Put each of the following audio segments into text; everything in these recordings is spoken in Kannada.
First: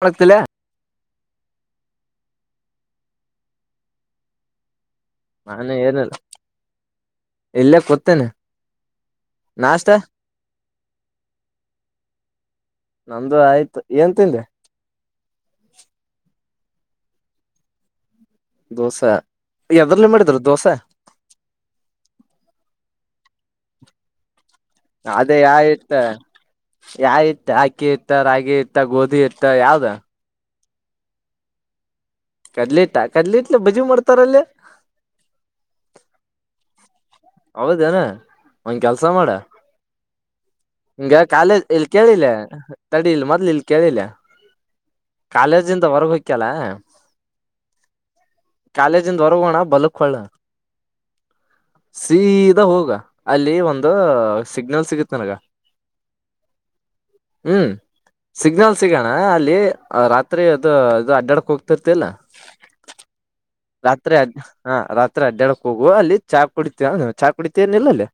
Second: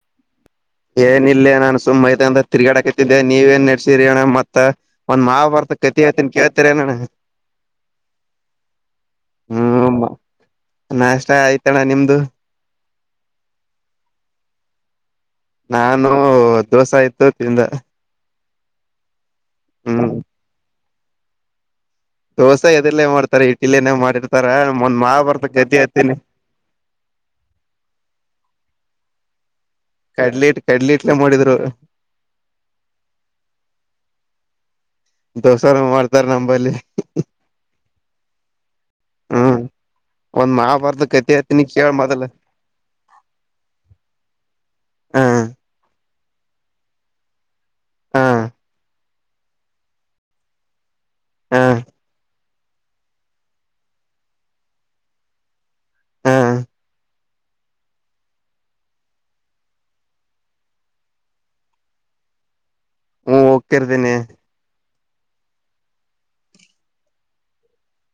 ಪಳತಲ್ಲ ಏನ ಇಲ್ಲೇ ನಾನು ಮೈದಾನದ ತಿರ್ಗಾಡಾಕತಿದ್ದೆ ನೀವ ಏನ್ ನಡೆಸಿರಿಣ ಮತ್ತ ಮಾವ ಒಂದ್ ಮಾವ ನಾನು ಬರ್ತ ಕತಿ ಏನಿಲ್ಲ ಆತನ್ ಕೇಳ್ತರನಣ ಇಲ್ಲೇ ಕೊತೇನೆ ಹ್ಮ್ ನಾಷ್ಟ ಆಯ್ತಣ್ಣ ನಿಮ್ದು ನಮ್ದು ಆಯ್ತು ಏನ್ ತಿಂದ್ರೆ ನಾನು ದೋಸೆ ಇತ್ತು ತಿಂದ ದೋಸೆ ಹ್ಮ್ ಎದ್ರಲ್ಲಿ ಮಾಡಿದ್ರು ದೋಸೆ ದೋಸೆ ಎಲ್ಲೇ ಮಾಡ್ತಾರ ಇಡ್ಲನೇ ಮಾಡಿರ್ತಾರ ಒಂದ್ ಮಾ ಬರ್ದ ಗದಿ ಹತ್ತೀನಿ ಯಾವ ಇತ್ತ ಅಕ್ಕಿ ಇತ್ತ ರಾಗಿ ಇತ್ತ ಗೋಧಿ ಇತ್ತ ಯಾವ್ದ ಕಡ್ಲೆ ಇಟ್ ಕಡಡ್ಲಿ ಇಟ್ಲೆ ಮಾಡಿದ್ರು ಕದಲಿಟ್ಟ ಕದಲಿಟ್ಲೆ ಬಜಿ ಮಾಡ್ತಾರಲ್ಲಿ ದೋಸಾರ ಮಾಡ್ತಾರ ನಂಬಲ್ಲಿ ಹೌದೇನ ಒಂದ್ ಕೆಲ್ಸ ಮಾಡ ಹ್ಮ ಒಂದ್ ಮಾ ಹಿಂಗ ಕಾಲೇಜ್ ಇಲ್ಲಿ ಕೇಳಿಲ್ಲ ತಡಿ ಇಲ್ ಮೊದ್ಲ ಇಲ್ ಕೇಳಿಲ್ಲ ಹ ಕಾಲೇಜಿಂದ ಹೊರ್ಗ ಹಕ್ಕ್ಯಲ್ಲ ಹ ಹ ಕಾಲೇಜಿಂದ ಹೊರಗೋಣ ಬಲಕ್ಕೊಳ್ಳೋಣ ಹಾ ಸೀದಾ ಹೋಗ ಅಲ್ಲಿ ಒಂದು ಸಿಗ್ನಲ್ ಸಿಗತ್ ನನಗ ಹ್ಮ್ ಸಿಗ್ನಲ್ ಸಿಗೋಣ ಅಲ್ಲಿ ರಾತ್ರಿ ಅದು ಅದು ಅಡ್ಡಾಡ್ಕ್ ಹೋಗ್ತಿರ್ತಿಲ್ಲ ಹ್ಮ ರಾತ್ರಿ ಹೋಗ್ತಿರ್ತೀನಿ ಅ ಹಾ ರಾತ್ರಿ ಅಡ್ಡ್ಯಾಡಕ್ ಹೋಗು ಅಲ್ಲಿ ಚಾ ಕುಡಿತವಿ ಚಾ ಕುಡಿತನ ಇಲ್ಲ ಅಲ್ಲಿ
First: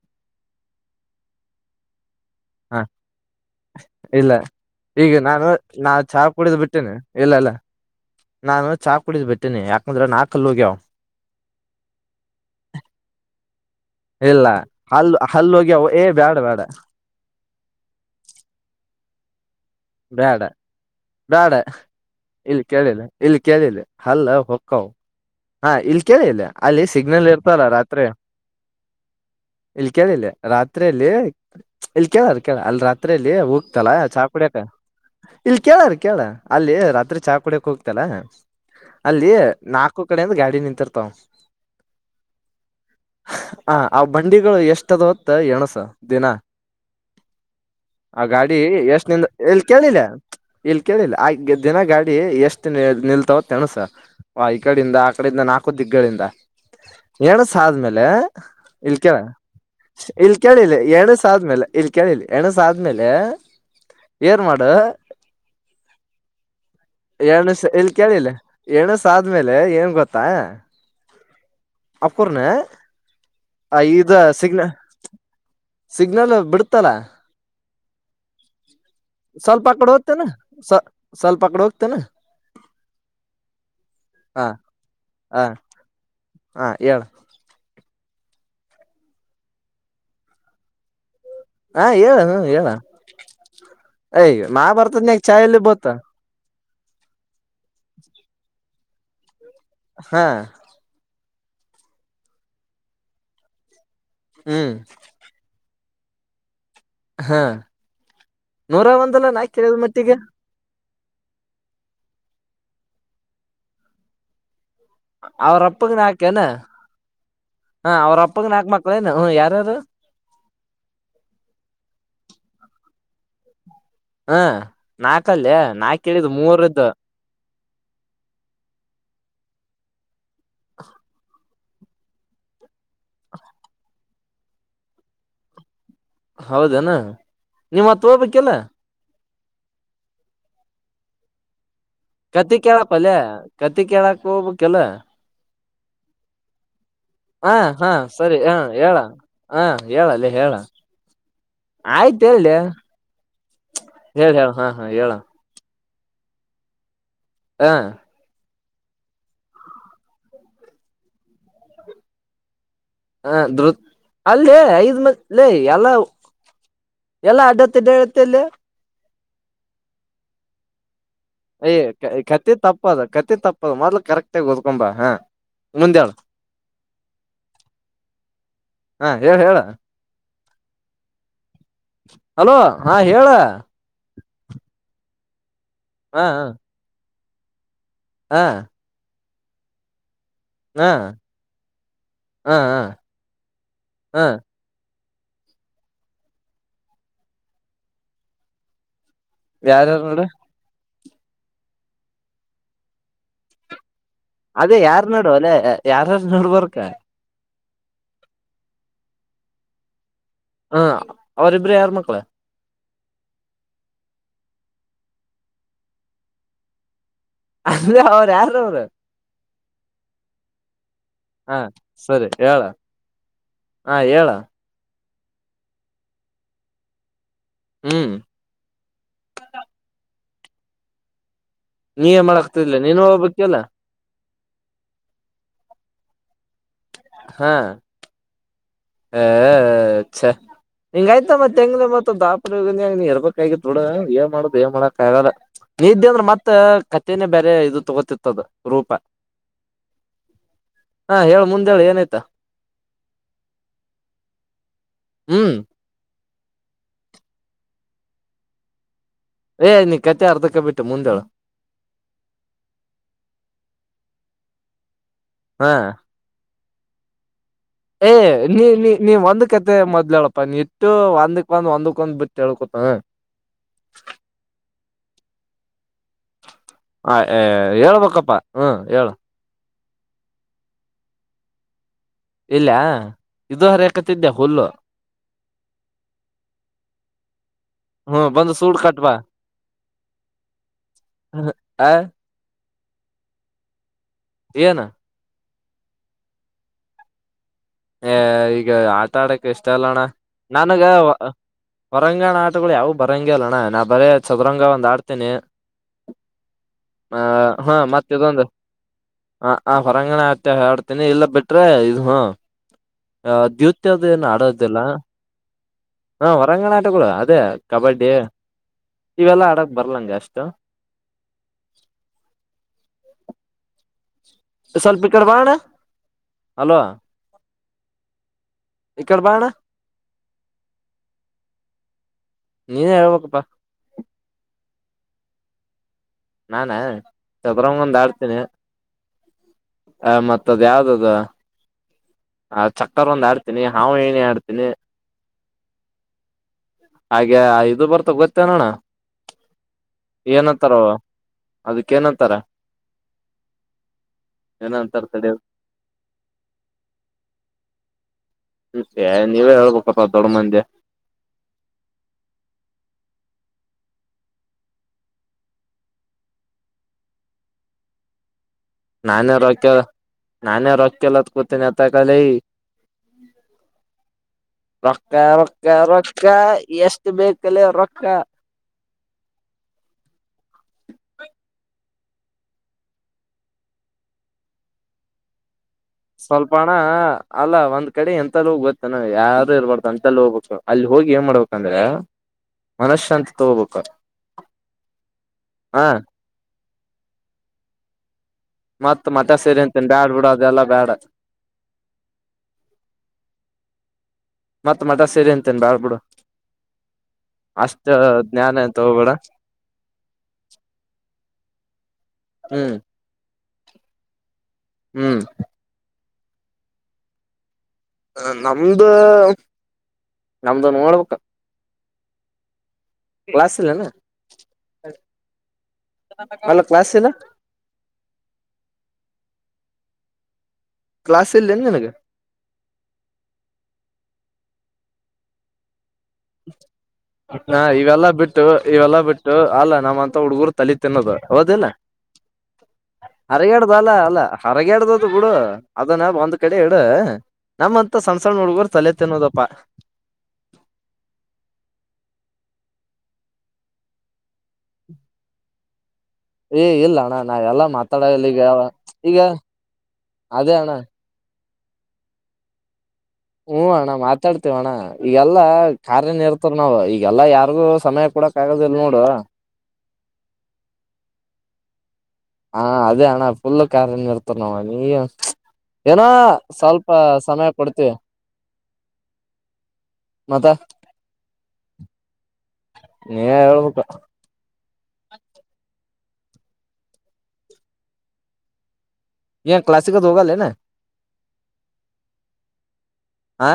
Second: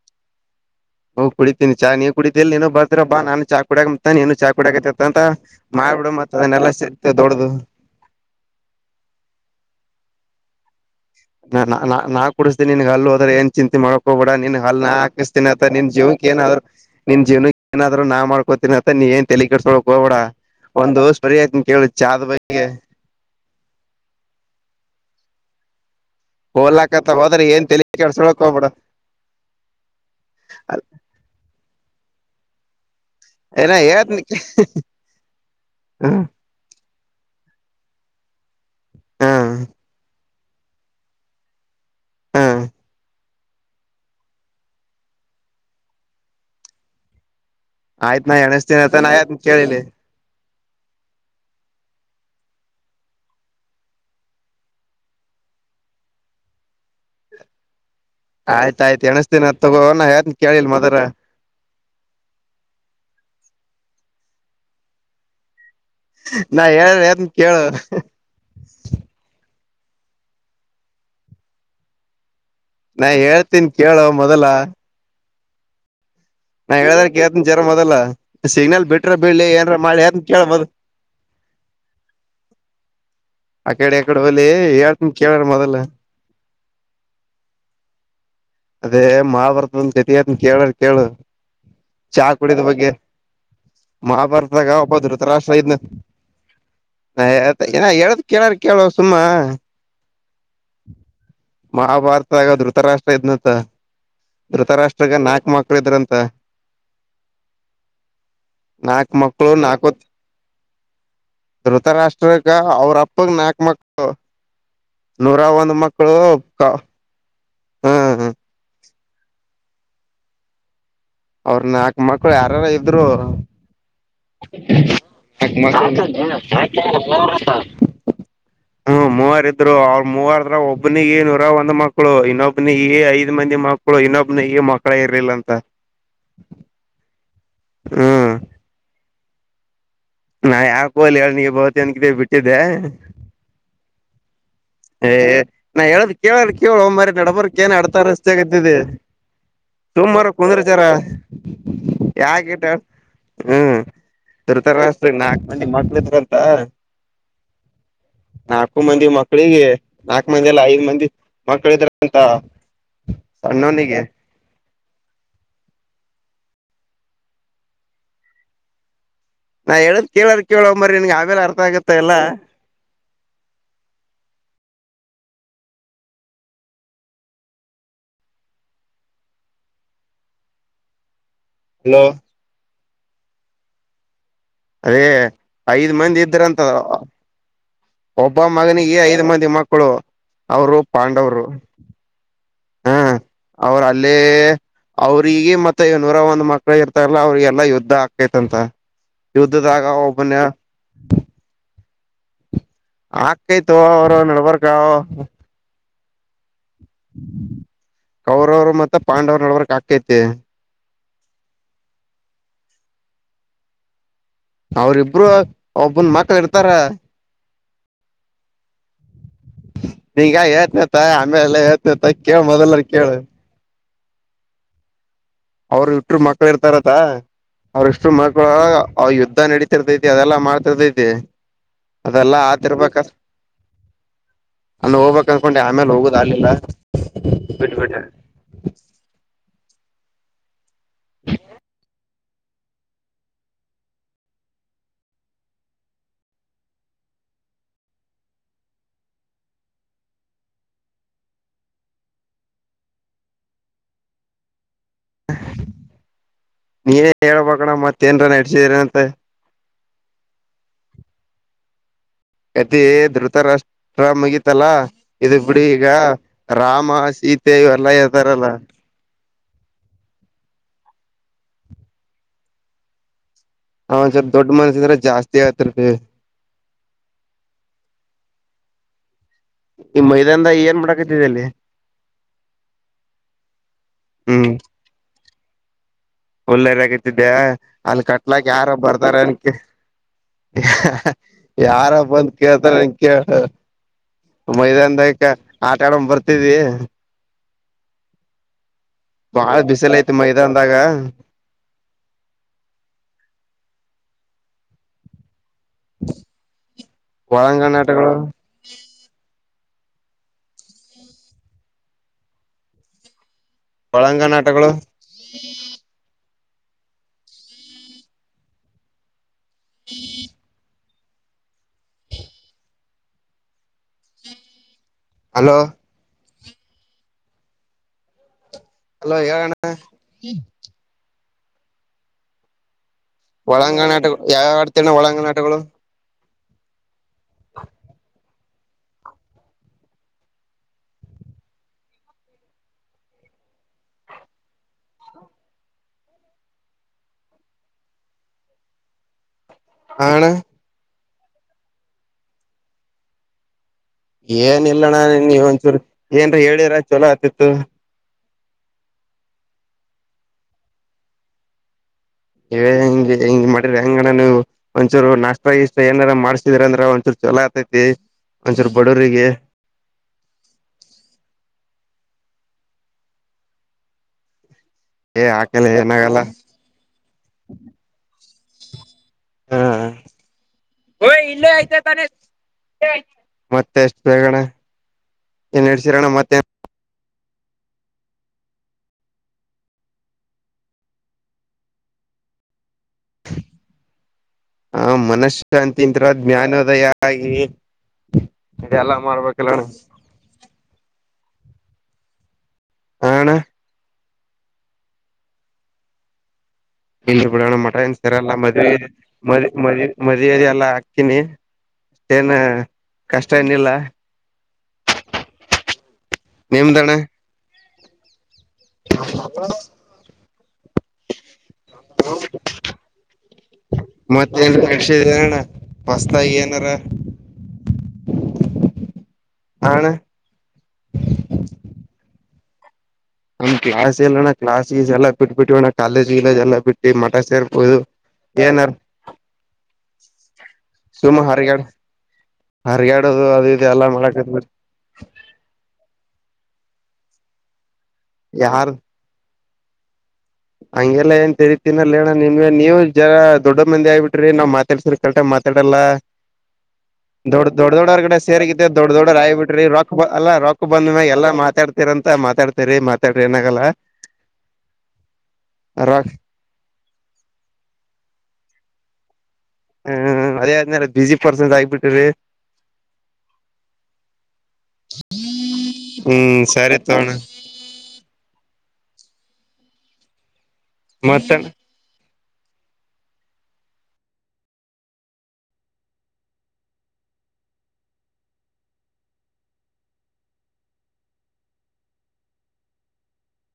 ಹ ಕುಡಿತಿನಿ ಚಾ ನೀ ಕುಡೀ ನೀನು ಹ ಬಂದ್ರ ಬಾ ನಾನು ಚಾ ಕುಡಕತ ಇಲ್ಲ ನೀನು ಚಾ ಕುಡಕತ ಈಗ ಅಂತ ನಾನು ನಾ ಮಾಡ್ಬಿಡು ಚಾ ಮತ್ತತ್ ಕುಡಿದ್ ಅದನ್ನೆಲ್ಲಾ ಬಿಟ್ಟೇನೆ ಸಿಗ್ತೆ ಇಲ್ಲ ದೊಡ್ಡ್ದು ಇಲ್ಲ ನಾನು ಚಾ ಕುಡಿದ್ರ್ತೇನೆ ಯಾಕಂದ್ರೆ ನಾಕ ಕಲ್ಲು ಹೋಗ್ಯವು ನಾ ನಾ ಕ ಕುಡಿಸತೀನಿ ನಿನ್ ಅಲ್ಲಿ ಹೋದ್ರ ಏನ್ ಚಿಂತೆ ಮಾಡ ಹೋಗಬಿಡಾ ಇಲ್ಲ ನೀನ್ ಹಲ್ ಹಲ್ಲ ಹಾಕಿಸ್ತೀನಿತ ಹೋಗ್ಯಾವ ನಿನ್ ಏ ಜೀವಕ್ ಬ್ಯಾಡ ಏನಾದ್ರು ಬ್ಯಾಡ ನಿನ್ ಜೀವನ ಏನ್ರು ನಾ ಮಾಡ್ಕೋತೀನ ಅಂತ ನೀನ್ ನ್ ತಲಿ ಕಸಕ ಗೋಬಡ ಬ್ಯಾಡ ಒಂದ್ ದೋಷಫರಿ ಬ್ಯಾಡ ಆಯ್ತ ಕೇಳಿ ಚಾದ್ ಇಲ್ಲಿ ಬಗ್ಗೆ ಕೇಳಿಲ್ಲ ಇಲ್ಲಿ ಕೇಳಿಲ್ಲ ಅಲ್ಲ ಹೊಕ್ಕವು ಹಾ ಇಲ್ ಕೇಳಿಲ್ಲ ಅಲ್ಲಿ ಹೋಲಾಕತ್ತ ಸಿಗ್ನಲ್ ಹೋದ್ರೆ ಇರ್ತಲ್ಲ ಏನ್ ತಲಿ ರಾತ್ರಿ ಕೆಡ್ಸ್ಕೊಳಕ್ ಹೋಗ್ಬೇಡ ಇಲ್ ಕೇಳಿಲ್ಲ ರಾತ್ರಿಯಲ್ಲಿ ಇಲ್ ಕೇಳಾರ ಕೇಳ ಅಲ್ಲಿ ರಾತ್ರಿ ಹತ್ರಲ್ಲಿ ಏನ ಹೋಗ್ತಲ್ಲಾ ಹೇಳ್ತಿನಿ ಚಾ ಕುಡಿಯಕ ಇಲ್ ಕೇಳಾರ ಕೇಳ ಅಲ್ಲಿ ರಾತ್ರಿ ಚಾ ಕುಡಿಯಕ್ ಹೋಗ್ತಲ ಅಲ್ಲಿ ಹಾ ನಾಲ್ಕು ಕಡೆಯಿಂದ ಗಾಡಿ ನಿಂತಿರ್ತಾವ ಹಾ ಹ ಆ್ ಬಂಡಿಗಳು ಎಷ್ಟದ ಹೊತ್ತ ಎಣಸು ದಿನ ಆಯ್ತ್ ಆ ನಾ ಗಾಡಿ ಎಣಸ್ತೀನಿ ಅಂತ ನಾ ಎಷ್ಟ ನಿಂದ ಹೇಳ್ತಿನ್ ಎಲ್ಲಿ ಕೇಳಿಲ್ಲಿ ಕೇಳಿಲ್ಲ ಇಲ್ ಕೇಳಿಲ್ಲ ಆ ದಿನ ಗಾಡಿ ಎಷ್ಟು ನಿಲ್ತಾವತ್ತ ಅನ್ಸ ವ ಈ ಕಡಿಂದ ಆ ಕಡಿಂದ ನಾಲ್ಕು ದಿಕ್ಕಗಳಿಂದ ಎಸ ಆದ್ಮೇಲೆ ಆಯ್ತಾಯ್ತು ಇಲ್ಕಣ ಎಣಸ್ತೀನಿ ಅಂತ ತಗೋ ನಾ ಹೇಳ್ತಿನ್ ಇಲ್ಕಣ ಕೇಳಿಲ್ ಇಲ್ಲ ಮೊದಲ ಏನ ಇಲ್ ಕೇಳಿಸಿ ಕೇಳು ಆದಮೇಲೆ ಏನ್ ಮಾಡ ನಾ ಹೇಳ್ ಹೇಳ್ತಿನ್ ಎ ಕೇಳು ಇಲ್ಲಿ ಕೇಳಿಲ್ಲ ಎಣಸ ಆದ್ಮೇಲೆ ಏನ್ ಗೊತ್ತಾ ಅಕೂರ್ನ ನಾ ಹೇಳ್ತೀನ್ ಕೇಳೋ ಮೊದಲ ಸಿಗ್ನಲ್ ನಾ ಬಿಡ್ತಲ್ಲ ಹೇಳಿದಾರ ಎತನ್ ಜವರ ಮದಲ್ಲ ಸಿಗ್ನಲ್ ಬಿಟ್ರ ಬಿಡ್ಲಿ ಸ್ವಲ್ಪ ಆ ಏನ್ರ ಕಡೆ ಮಾಡಿ ಯನ್ ಹೋಗ್ತೇನ ಕೇಳ್ಬೋದು ಸ ಸ್ವಲ್ಪ ಆ ಕಡೆ ಹೋಗ್ತೇನ ಅಕಡೆ ಅಕಡೆ ಹಾ ಹೊಲಿ ಹೇಳ್ತನಿ ಕೇಳಾರ ಮೊದಲ ಹಾಂ ಏಳು ಅದೇ ಮಾ ಭಾರತ ಜತ ಅದನ್ ಕೇಳ್ರ ಕೇಳ ಹಾ ಹೇಳ ಚಾ ಹ್ಮ ಕುಡಿದ ಹೇಳ ಬಗ್ಗೆ ಯ್ ಮಹಾಭಾರತಾಗ ಒಬ್ಬ ಮಹಾಭಾರತನ್ಯಾಗ ಚಾ ಎಲ್ಲಿ ಧೃತರಾಷ್ಟ್ರ ಇದನ ಬತ್ತ ಹಾಳ್ತ ಏನ ಹೇಳದ ಕೇಳಾರ ಕೇಳುವ ಸುಮ್ಮ ಹಾ ಮಹಾಭಾರತಗ ಧೃತ ರಾಷ್ಟ್ರ ಇದ್ನಂತ ಹ್ಮ್ ಧೃತರಾಷ್ಟ್ರಗ ನಾಕ್ ಮಕ್ ಮಕ್ಕಳು ಇದ್ದರಂತೆ ಹಾ ನೂರ ನಾಕ್ ಒಂದಲ್ಲ ನಾ ಮಕ್ಳು ಕೇಳಿದ ಮಟ್ಟಿಗೆ ಧೃತ ರಾಷ್ಟ್ರಕ್ಕ ಅವ್ರ ಅಪ್ಪಗ್ ನಾಕ್ ಮಕ್ಳು ನೂರ ಒಂದ್ ಅವ್ರಪ್ಪಗ್ ಮಕ್ಳು ನಾಕ ಏನ ಹ ಅವ್ರ ಅಪ್ಪಗ್ ನಾಕ್ ಮಕ್ಳ ನು ಹ ಯಾರ್ಯಾರು ಅವ್ರ ನಾಲ್ಕ್ ಮಕ್ಳು ಯಾರಾರ ಇದ್ರು ಹ [unintelligible] ನಾಕಲ್ಲೇ ನಾ ಕೇಳಿದ್ ಮೂರದ್ದ ಹ್ಮ ಮೂವರ್ ಇದ್ರು ಅವ್ರ ಮೂವರ್ ಒಬ್ಬನಿಗೆ ಏನು ಒಂದ್ ನೂರ್ ಒಂದು ಮಕ್ಕಳುಮಕ್ಕಳು ಇನ್ನೊಬ್ನ ಈ ಐದ್ ಮಂದಿ ಮಕ್ಕಳು ಇನ್ನೊಬ್ನ ಈ ಮಕ್ಕಳ ಇರ್ಲಿಲ್ಲ ಅಂತ ಹೌದನಾ ನೀವ್ ಹತ್ ಹ್ಮ್ ಹೋಗ್ಬೇಕಲ್ಲ ನಾ ಯಾಕು ಅಲ್ಲಿ ಹೇಳನ ಬತನ್ಗ ಬಿಟ್ಟಿದ್ದೆ ಅತಿ ಕೇಳಕ್ಕೆ ಹೋಗಬೇಕಿಲ್ಲ ಹ ನಾ ಹೇಳದ್ ಕೇಳದ ಕೇಳುವ ಮ ನಡಬರ್ ಹ ನ್ ಹಾ ಅಡ್ತಾರ ರಸ್ತೆ ಸರಿ ಹ ಆಗತ್ತಿದೆ ಹೇಳ ಹ ಸುಮಾರ ಕುಂದ್ರಚಾರ ಆಯ್ತ್ ಹೇಳಿ ಹೇಳ ಧೃತರಾಷ್ಟ್ರನಿಗೆ ನಾಕು ಮಂದಿ ಮಕ್ಳಿದ್ರಂತ ಹಾ ನಾಲ್ಕು ಮಂದಿ ಮಕ್ಕಳಿಗೆ ನಾಕು ಮಂದಿ ಎಲ್ಲ ಐದ್ ಮಂದಿ ಮಕ್ಳಿದ್ರ ಅಂತ ಹಾ ದೃ ಅಲ್ಲೇ ಐದ್ ಮಲ್ಲೇ ಎಲ್ಲ ಎಲ್ಲ ಅಡ್ಡತ್ತ ಅಡ್ಡಡತ್ತ ಅಲ್ಲಿ ನಾ ಹೇಳದ್ ಕೇಳಾರ ಕೇಳಂಬರಿ ನಿನ್ಗೆ ಆಮೇಲೆ ಅರ್ಥ ಏ ಆಗತ್ತಲ್ಲ ಕತಿ ತಪ್ಪದ ಕತ್ತ ತಪ್ಪದ ಮೊದ್ಲು ಕರೆಕ್ಟಗ ಓ್ಕಬ ಹಾ ಮುಂದೇಳ ಹಾ ಹೇಳ ಹೇಳ ಹಲೋ ಅಲೋ ಹಾ ಹೇಳ ಅದೇ ಐದ್ ಮಂದಿ ಹಾ ಹಾ ಇದ್ರಂತದ ಒಬ್ಬ ಹಾ ಮಗನಿಗೆ ಐದ್ ಮಂದಿ ಮಕ್ಕಳು ಅವರು ಪಾಂಡವರು ಹಾ ಹಾ ಹ ಅವರು ಅಲ್ಲಿ ಹಾ ಅವ್ರಿಗೆ ಮತ್ತೆ ಏನೂರ ಒಂದ್ ಮಕ್ಳ ಇರ್ತಲ್ಲ ಅವ್ರಿಗೆಲ್ಲಾ ಯುದ್ಧ ಆಗ್ತೈತ್ಂತ ಯುದ್ಧದಾಗ ಯಾರ್ಯಾರ ನೋಡು ಒಬ್ಬನ್ಯ ಆಕೈತು ಅವರು ನಡ ಅದೇ ಯಾರ್ ನೋಡುವಲ್ಲ ಯಾರ ನೋಡ್ಬರ್ಕ ಕೌರವ್ರು ಮತ್ತ ಪಾಂಡವ್ರು ನಡಬರ್ಕ್ ಆಾಕ್ಕೈತಿ ಹ ಅವರಿಬ್ಬ್ರ ಯಾರ್ ಮಕ್ಳ ಅವ್ರಿಬ್ರು ಒಬ್ಬನ ಮಕ್ಳ ಇರ್ತಾರ ಅ ಅವ್ರ ಯಾರ ಅವ್ರ ಈಗ ಹೇಳ್ತೇತ ಆಮೇ ಹ ಎಲ್ಲ ಹೇಳ್ತೇತ ಸರಿ ಕೇಳ ಹೇಳ ಮೊದಲವರು ಕೇಳ ಹಾ ಹೇಳ ಅವರು ಇಟ್ರು ಮಕ್ಳ ಇರ್ತಾರತಾ ಅವ್ರಿಷ್ಟು ಹ್ಮ್ ಮಕ್ಕಳ ಅವ ಯುದ್ಧ ನಡೀತಿರ್ದೈತಿ ಅದೆಲ್ಲಾ ಮಾಡ್ತಿರ್ದೈತಿ ನೀಯೇ ಮಾಡ ಆಕ್ತದಿಲ್ಲ ನೀನು ಹೋಗ್ಬೇಕಕ್ಕೆಲ್ಲಾ ಅಲ್ಲಿ ಹೋಗ್ಬೇಕಕ್ ಅನ್ಕೊಂಡೆ ಆಮೇಲೆ ಹೋಗುದ ಆಲಿಲ್ಲ ಬಿಟ್ಟ ಬಿಟ್ಟ ಹ ಅಛಾ ಹಂಗ ಆಯ್ತಾ ಮತ್ತೆ ಹೆಂಗ್ ಮತ್ತ ದಾ ನೀ ಎರ್ಬಬೇಕಕ್ ಆಗಿತ್ ನೋಡ ಏ ಮಾಡುದ್ ಏ ಮಾಡಕ್ ಆಗಲ್ಲ ನಿದ್ದೆ ಅಂದ್ರೆ ಮತ್ತ ಕಥೆನೆೇ ಬೇರೆ ಇದು ತಗೋತಿತ್ತದ ರೂಪ [unintelligible] ಹಾ ಹೇಳಳ್ ಮುಂದೆೇಳಿ ಏನಾಯ್ತಾ ಹ್ಮ್ ನೀ ಹೇಳ್ಬಣ ಮತ್ತೇಏನ್ರ ನಡ್ಸಿದೀನ ಅಂತೆ ಏ್ ನೀ ಕತೆೆ ಅರ್ಧಕ ಬಿಟ್ಟು ಮುಂದೇಳು ಅದ ಧೃತ ರಾಷ್ಟ್ರ ಮುಗತಲ್ಲಾ ಇದು ಬಿಡಿ ಹಾ ಈಗ ರಾಮ ಸೀತೆಯವರು ಏ ನೀ ನೀ ನೀವ್ ಒಂದ ಕತೆ ಮೊದ್ಲ ಹೇಳಪ್ಪಾ ನೀ ಇಟ್ಟು ಒಂದಕ್ ಒಂದ್ ಒಂದಕ್ ಒಂದು ಬಿತ್ ಹೇಳ್ಕೊತ ಅವಂದ್ ಸ್ಲ್ಪ ದೊಡ್ಡ ಮಸ್ಸಿದ್ರೆ ಜಾಸ್ತಿ ಆಗ್ತರ್ತಿ ಹ ಹೇಳ್ಬೇಕಪ್ಪಾ ಹ್ಮ ಹೇಳು ಈ ಮೈದಾನದ ಏನ್ ಮಾಡಾಕತ ಅಲ್ಲಿ ಇಲ್ಲಯ ಇದು ಹರಕತಿದ್ಯಾ ಹುಲ್ಲು ಒಳ್ಳರಿ ಆಗತಿದ್ದೆ ಅಲ್ಲಿ ಹ್ಮ್ ಕಟ್ಲಾಕ ಬಂದು ಯಾರ ಸೂಡ್ ಕಟ್ಬಾ ಬರ್ತಾರ ಅನ್ ಯಾರ ಆ ಬಂದ್ ಕೇಳ್ತಾರ ಏನ ಮೈದಾನದಕ ಆಟ ಆಡ ಬರ್ತಿದಿ ಈಗ ಆಟ ಆಡಕ್ ಬಾಳ ಇಷ್ಟ ಬಿಸಿಲ ಅಲ್ಲಣ್ಣ ಐತಿ ಮೈದಾನದಾಗ ನನ್ಗ ಹೊರಂಗಣ ಆಟಗಳು ಯಾವು ಬರಂಗಿ ಅಲ್ಲಣ್ಣ ನಾ ಬರೀ ಚಬರಂಗ ಒಂದ ಆಡ್ತೇನಿ ಆ ಒಳಾಂಗಣ ಹಾ ಆಟಗಳು ಮತ್ತೆೊಂದು ಹ ಆ ಹೊರಂಗಣೆ ಆತ್ತ ಹಡ್ತೇನಿ ಇಲ್ಲ ಬಿಟ್ರೆ ಇದ್ ಅ ದ್ಯವತ್ಯದ ಏನ್ ಆಡೋದಲ್ಲ ಹ್ಮ್ ಹಾ ಹೊರಾಂಗಣ ಆಟಗಳು ಅದೇ ಕಬಡ್ಡಿ ಇವೆಲ್ಲಾ ಆಡಕ್ ಬರ್ಲಂಗೆ ಅಷ್ಟು ಸ್ವಲ್ಪ ಇ ಕಡೆ ಬಣ ಹಲೋ ಅಲ್ವಾ ಹಲೋ ಇಕ್ಕಡೆ ಬಾಣ್ಣ ಹೇಳಣ್ಣ ನೀನ ಹೇಳಳ್ಬೇಕಪ್ಪಾ ಒಳಾಂಗನಾಾಟಗಳು ಯಾವಡ್ತರ್ ನ ಒಳಾಂಗನಾಾಟಗಳು ನಾನ ಚಬರಂಗೊಂದ ಆಡ್ತೀನಿ ಆ ಮತ್ತದ್ ಯಾವ್ದದು ಆ ಚಕ್ಕರ್ ಒ್ ಆಡ್ತಿನಿ ಹಾವು ಏಣಿ ಆಡ್ತೀನಿ ಹಾಗೆ ಇದು ಬರ್ತ ಗೊತ್ತೇ ಅನೋಣ ಹಾ ಅಣ್ಣ ಏನಂತಾರ ಅದಕ್ಕ ಏನಂತಾರ ಏನಂತಾರ ಏನಿಲ್ಲಣ್ಣನ್ ತಡಿ ನೀವ ಒಂದಚೂರು ಏನ್ರ ಹೇಳಿರ ಚಲೋ ಆತಿತ್ತು ಹ್ಮ ಸ ನೀವೇ ಹೇಳ್ಬೇಕಪ್ಪ ದೊಡ್ಡ ಮಂದಿ ಇ ಹೆಂಗಗೆ ಹೆಂಗ್ ಮಾಡಿಿ ಹೆಂಗಣ್ಣನು ಒಂದಂಚೂರು ನಾಷ್ಟ ಇಷ್ಟ ಏನಾರ ಮಾಡ್ಸಿದ್ರ ಅಂದ್ರೆ ಒಂಚೂರು ಚಲ ಆತೈತಿ ಅಂಜರ್ ಬಡರ್ ನಾನೇ ರೊಕ್ಕ ನಾನ ರೊಕ್ಕಲತ್ ಕೊತನೆ ಅತ ಕಾಲ ರೊಕ್ಕ ಏ ರೊಕ್ಕ ಹಾಕಲ್ಲ ಏನಾಗಲ್ಲ ರೊಕ್ಕ ಎಷ್ಟು ಬೇಕಲ್ಲಿ ರೊಕ್ಕ ಹ್ಮ ಹಯ ಇಲ್ಲೇ ಆಯ್ತ ಮತ್ತೆ ಎಷ್ಟು ಬೇಗಣ ಏನ್ ಹಡ್ಸಿರೋಣ್ಣ ಮತ್ತೆ ಸ್ವಲ್ಪ ಅಲ್ಲ ಒಂದ್ ಕಡೆ ಎಂತ ಹೋಗಿ ಗೊತ್ತೆ ನ ಯಾರು ಇರ್ಬಾರ್ದು ಅಂತಲ್ಲಿ ಹೋಗ್ಬೇಕು ಅಲ್ಲಿ ಹೋಗಿ ಏನ್ ಮಾಡ್ಬೇಕು ಯಾಂದ್ರೆ ಮನಶಶಾಂತಿ ತಗೋಬೇಕ ಆ ಮನಶಶಾಂತಿನ್ ತರ ಜ್ಞಾನೋದಯ ಆಗಿ ಇದೆಲ್ಲಾ ಮತ್ತತ್ ಮಟೆ ಮಾಡ್ಬೇಕಲ್ಲ ಸೇರೆ ಅಣ್ಣ ಅಂತೇನ್ಿ ಬ್ಯಾಡ್ ಬಿಡ ಅದೆಲ್ಲಾ ಬ್ಯಾಡ ಆಣ ಮತ್ತತ್ ಮಟ ಸೇರಿ ಅಂತೇನ್ ಬಾಳ್ ಬಿಡು ಇಲ್ಲಿ ಬಿಡೋಣ ಮಠ ಅಷ್ಟ ಏ ಸರಿ ಎಲ್ಲ ಜ್ಞಾನ ಮದ್್ ಅಂತ ಹೋಗ್ಬೇಡ ಮದ್ ಮದುವದೆ ಎಲ್ಲಾ ಹಾಕ್ತೀನಿ ಏನು ಹ್ಮ್ ಕಷ್ಟ ಏನಿಲ್ಲ ಹ್ಮ್ ನಿಮ್ದಣೆ ನಮ್ದು ನಮ್ದು ನೋಡ್ಬೇಕ. ಹ. ಕ್ಲಾಸ್ ಇಲ್ಲೇನ ಮತ್ತೆಣ್ಣ ಮಸ್ತಾಗಿ ಅಲ್ಲ ಏನಾರ.. ಕ್ಲಾಸ್ ಇಲ್ಲ ಹಣ.. ಕ್ಲಸ್ ಎಲ್ಲಿ ನಿನ ನಗೆ ನಮ್ ಕ್ಲಾಸ್ ಎಲ್ಲಣ್ಣ ಕ್ಲಾಾಸಸ್ ಎಲ್ಲ ಬಿಟ್ಬಿಟ್ಟೋಣ ಹಾ ಇವೆಲ್ಲಾ ಬಿಟ್ಟು ಏನಾರ ಇವೆಲ್ಲಾ ಬಿಟ್ಟು ಅಲ್ಲ ನಮ್ಮಂತ ಹುಡ್ಗರು ತಲ ತಿನ್ನೋದು ಸುಮ್ಮ ಹರಿಗಾಡ್ ಹದಲ್ಲ ಹರಿಗಾಡೋದು ಅದು ಇದು ಹರಗಡ್ದು ಎಲ್ಲಾ ಅಲ್ಲ ಅಲ್ಲ ಮಾಡಕತ್ಬಿಟ್ಟ ಹರಗಡ್ದ.. ಬಿಡು ಅದನ ಒಂದ್ ಕಡೆ ಇಡು ನಮ್ಮಂತ ಸಣಸಣ್ಣ ಹುಡುಗರು ಯಾರ್ ತಲೆ ತಿನ್ನೋದಪ್ಪಾ.. ಹಂಗೆಲ್ಲಾ ಏನ್ ತರೀತೀನಲ್ಲೇಣ್ಣ ನಿಮ್ಗೆ ನೀವು ಜರ ದೊಡ್ಡ ಮಂದಿ ಆಗಿಬ ಬಿಟ್ರಿ ನಾವ್ ಮಾತಾಡ್ಸ ಕಟ ಮಾತಾಡಲ್ಲ ಏ ಇಲ್ಲ ಅಣ್ಣ ದೊಡ್ಡ ನಾವೆಲ್ಲಾ ದೊಡ್ಡ ದೊಡ್ಡವರಗಡೆ ಮಾತಾಡಲ್ಲ ಈಗ ಸೇರಿಗ ದೊಡ್ಡ ದೊಡ್ಡವರ ಈಗ ಆಗಬ ಬಿಟ್ರಿ ರೊಕ್ ಅಲ್ಲಾ ಅದೇ ರೊಕ್ ಅಣ್ಣ ಬಂದ್ಮ್ಯ ಎಲ್ಲಾ ಮಾತಾಡ್ತಿರಂತ ಮಾತಾಡ್ತಿರಿ ಮಾತಾಡ್ರಿ ಏನಾಗಲ್ಲ ಾ ಮಾತಾ ಇೇವಣ್ಣ ಈಗೆಲ್ಲ ರೊಕ್ ಕಾರ್ಯನ ಇರ್ತ ನಾವವು ಈಗೆಲ್ಲಾ ಯಾರಿಗೂ ಸಮಯ ಕೊಡಕ್ ಆಗದ ಇಲ್ ನೋಡು ಹ್ಮ್ ಅದೇ ಆದ್ಮೇಲೆ ಬಿಸಿಿ ಪರ್ಸನ್ ಆಗ್ಬಿಟ್ರಿ ಹಾ ಅದೇ ಅಣ್ಣ ಫುಲ್ ಕಾರಾರ್ನ್ ಇರ್ತಾರ ನಾವ್ ನೀ ಏನೋ ಹ್ಮ್ ಸರಿ ಸ್ವಲ್ಪ ತೋಣ ಸಮಯ ಕೊಡ್ತಿೀವಿ ಮತ ಮತ್ತ ನೀ ಹಬೇಕ ಯ ಕ್ಲಾಸಿಕಲ್ದ ಹೋಗಲ್ಲೇನ ಆ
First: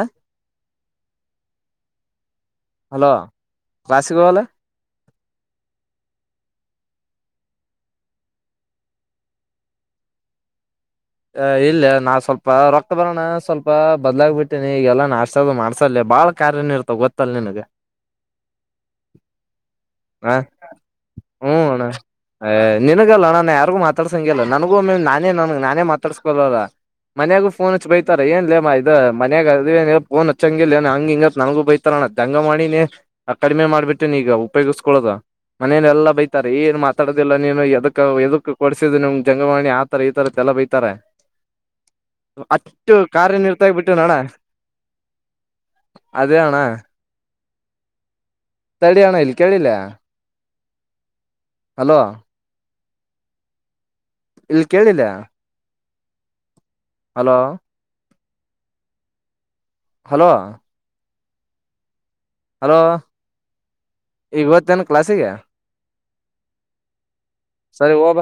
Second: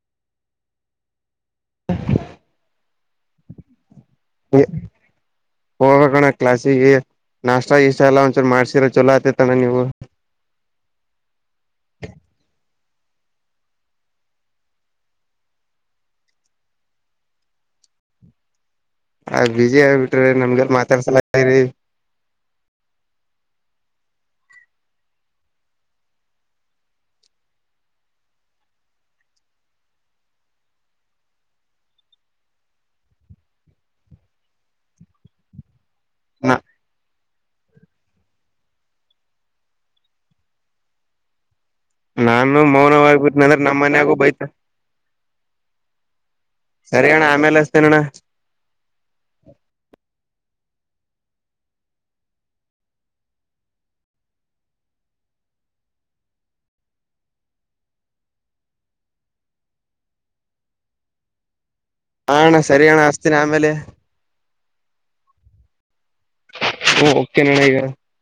ಹಲೋ ಕಶಿಗವಾಲೆ ಹ್ಮ ಹೋಗಕಣ ಕ್ಲಾಸಿಗೆ ನಾಷ್ಟ ಇಷ್ಟ ಎಲ್ಲ ಒಂದಚೂರು ಮಾಡ್ಸರ ಚೊಲೋ ಆತತಣ್ಣ ನೀವು ಅಹ ಇಲ್ಲ ನಾ ಸ್ವಲ್ಪ ರಕ್ತ ಬರೋರಣ ಸ್ವಲ್ಪ ಬದ್ಲಾಗ್ಬ ಬಿಡ್ತೇನೆ ಈಗೆಲ್ಲಾಶ ಅ ಮಾಡ್ಸೆ ಬಾಳ ಕಾರ್ಯನ ಇರ್ತಾವ ಗೊತ್ತಲ್ಲ ನಿನಗೆ ಆ್ ಬಿಜಿ ಆಗ್ಿಬ ಬಿಟ್ರಿ ನಮಗೆಲ್ ಮಾತಾಡ್ಸಲರಿ ಅ ನಿನಗಲ್ಲ ನಾನ್ ಯಾರಿಗು ಮಾತಾಡ್ಸಂಗಿಲ್ಲ ನನ್ಗೂ ನಾನೇ ನನ್ ನಾನೇ ಮಾತಾಡ್ಸ್ಕೊಲ್ಲಲ್ಲ ಮನ್ಯಾಗು ೋನ್ ಹಚ್ಚಚ್ ಬೈತಾರ ಏನ್ೇಮ್ಮ ಇದು ಮನ್ಯಾಗ ಅದ ೋನ್ ಹಚ್ಚಂಗಿಲ್ಲ ಹಂಗ ಹಿಂಗ ನನಗೂ ಬೈತ ಣ ದಂಗ ಮಾಡಿನೇ ಕಡಿಮೆ ಮಾಡ್ಬಿಟ್ಟೆೇನ್ ಈಗ ಉಪಯೋಗಿಸಸ್ಕೊದ ಮನೇಲ್ಲಾ ಬೈತಾರೆ ನ ಏನ್ ಮಾತಾಡೋುದಿಲ್ಲ ನೀನು ಎದ ಎದ ಕೊಡಿಸಿದ ನಿಮ್ ಜಂಗವಾಣಿ ಆ ತರ ಈ ತರಲ್ಲ ಬೈತ ನಾನು ಅಷ್ಟು ಮೌನವಾಗಿಬಿಟ್ಟನ ಅಂದ್ರೆ ಕಾರ್ಯನರ್ತಾಗ ನಮ್ಮ್ ಬಿಟ್ಟು ನಣ ಮನ್ಯಾಗೂ ಬೈತ ಅದೇಣ ಸರಿ ಅಣ್ಣ ಆಮೇಲೆ ಅಸ್ತೇನೋಣ್ಣ ತಡಿ ಅಣ್ಣ ಇಲ್ಲಿ ಕೇಳಿಲ್ಲಿ ಹಲೋ ಇಲ್ ಕೇಳಿದ ಹಲೋ ಹಲೋ ಹಣ್ಣ ಸರಿ ಅಣ್ಣ ಅಸ್ತೀಿನ ಆಮೇಲೆ ಈ ಇವತ್ತೇನ ಕ್ಲಾಸಿಗೆ ಓ ಓಕೆ ನಣ್ಣ ಈಗ ಸರಿ ಹೋಗ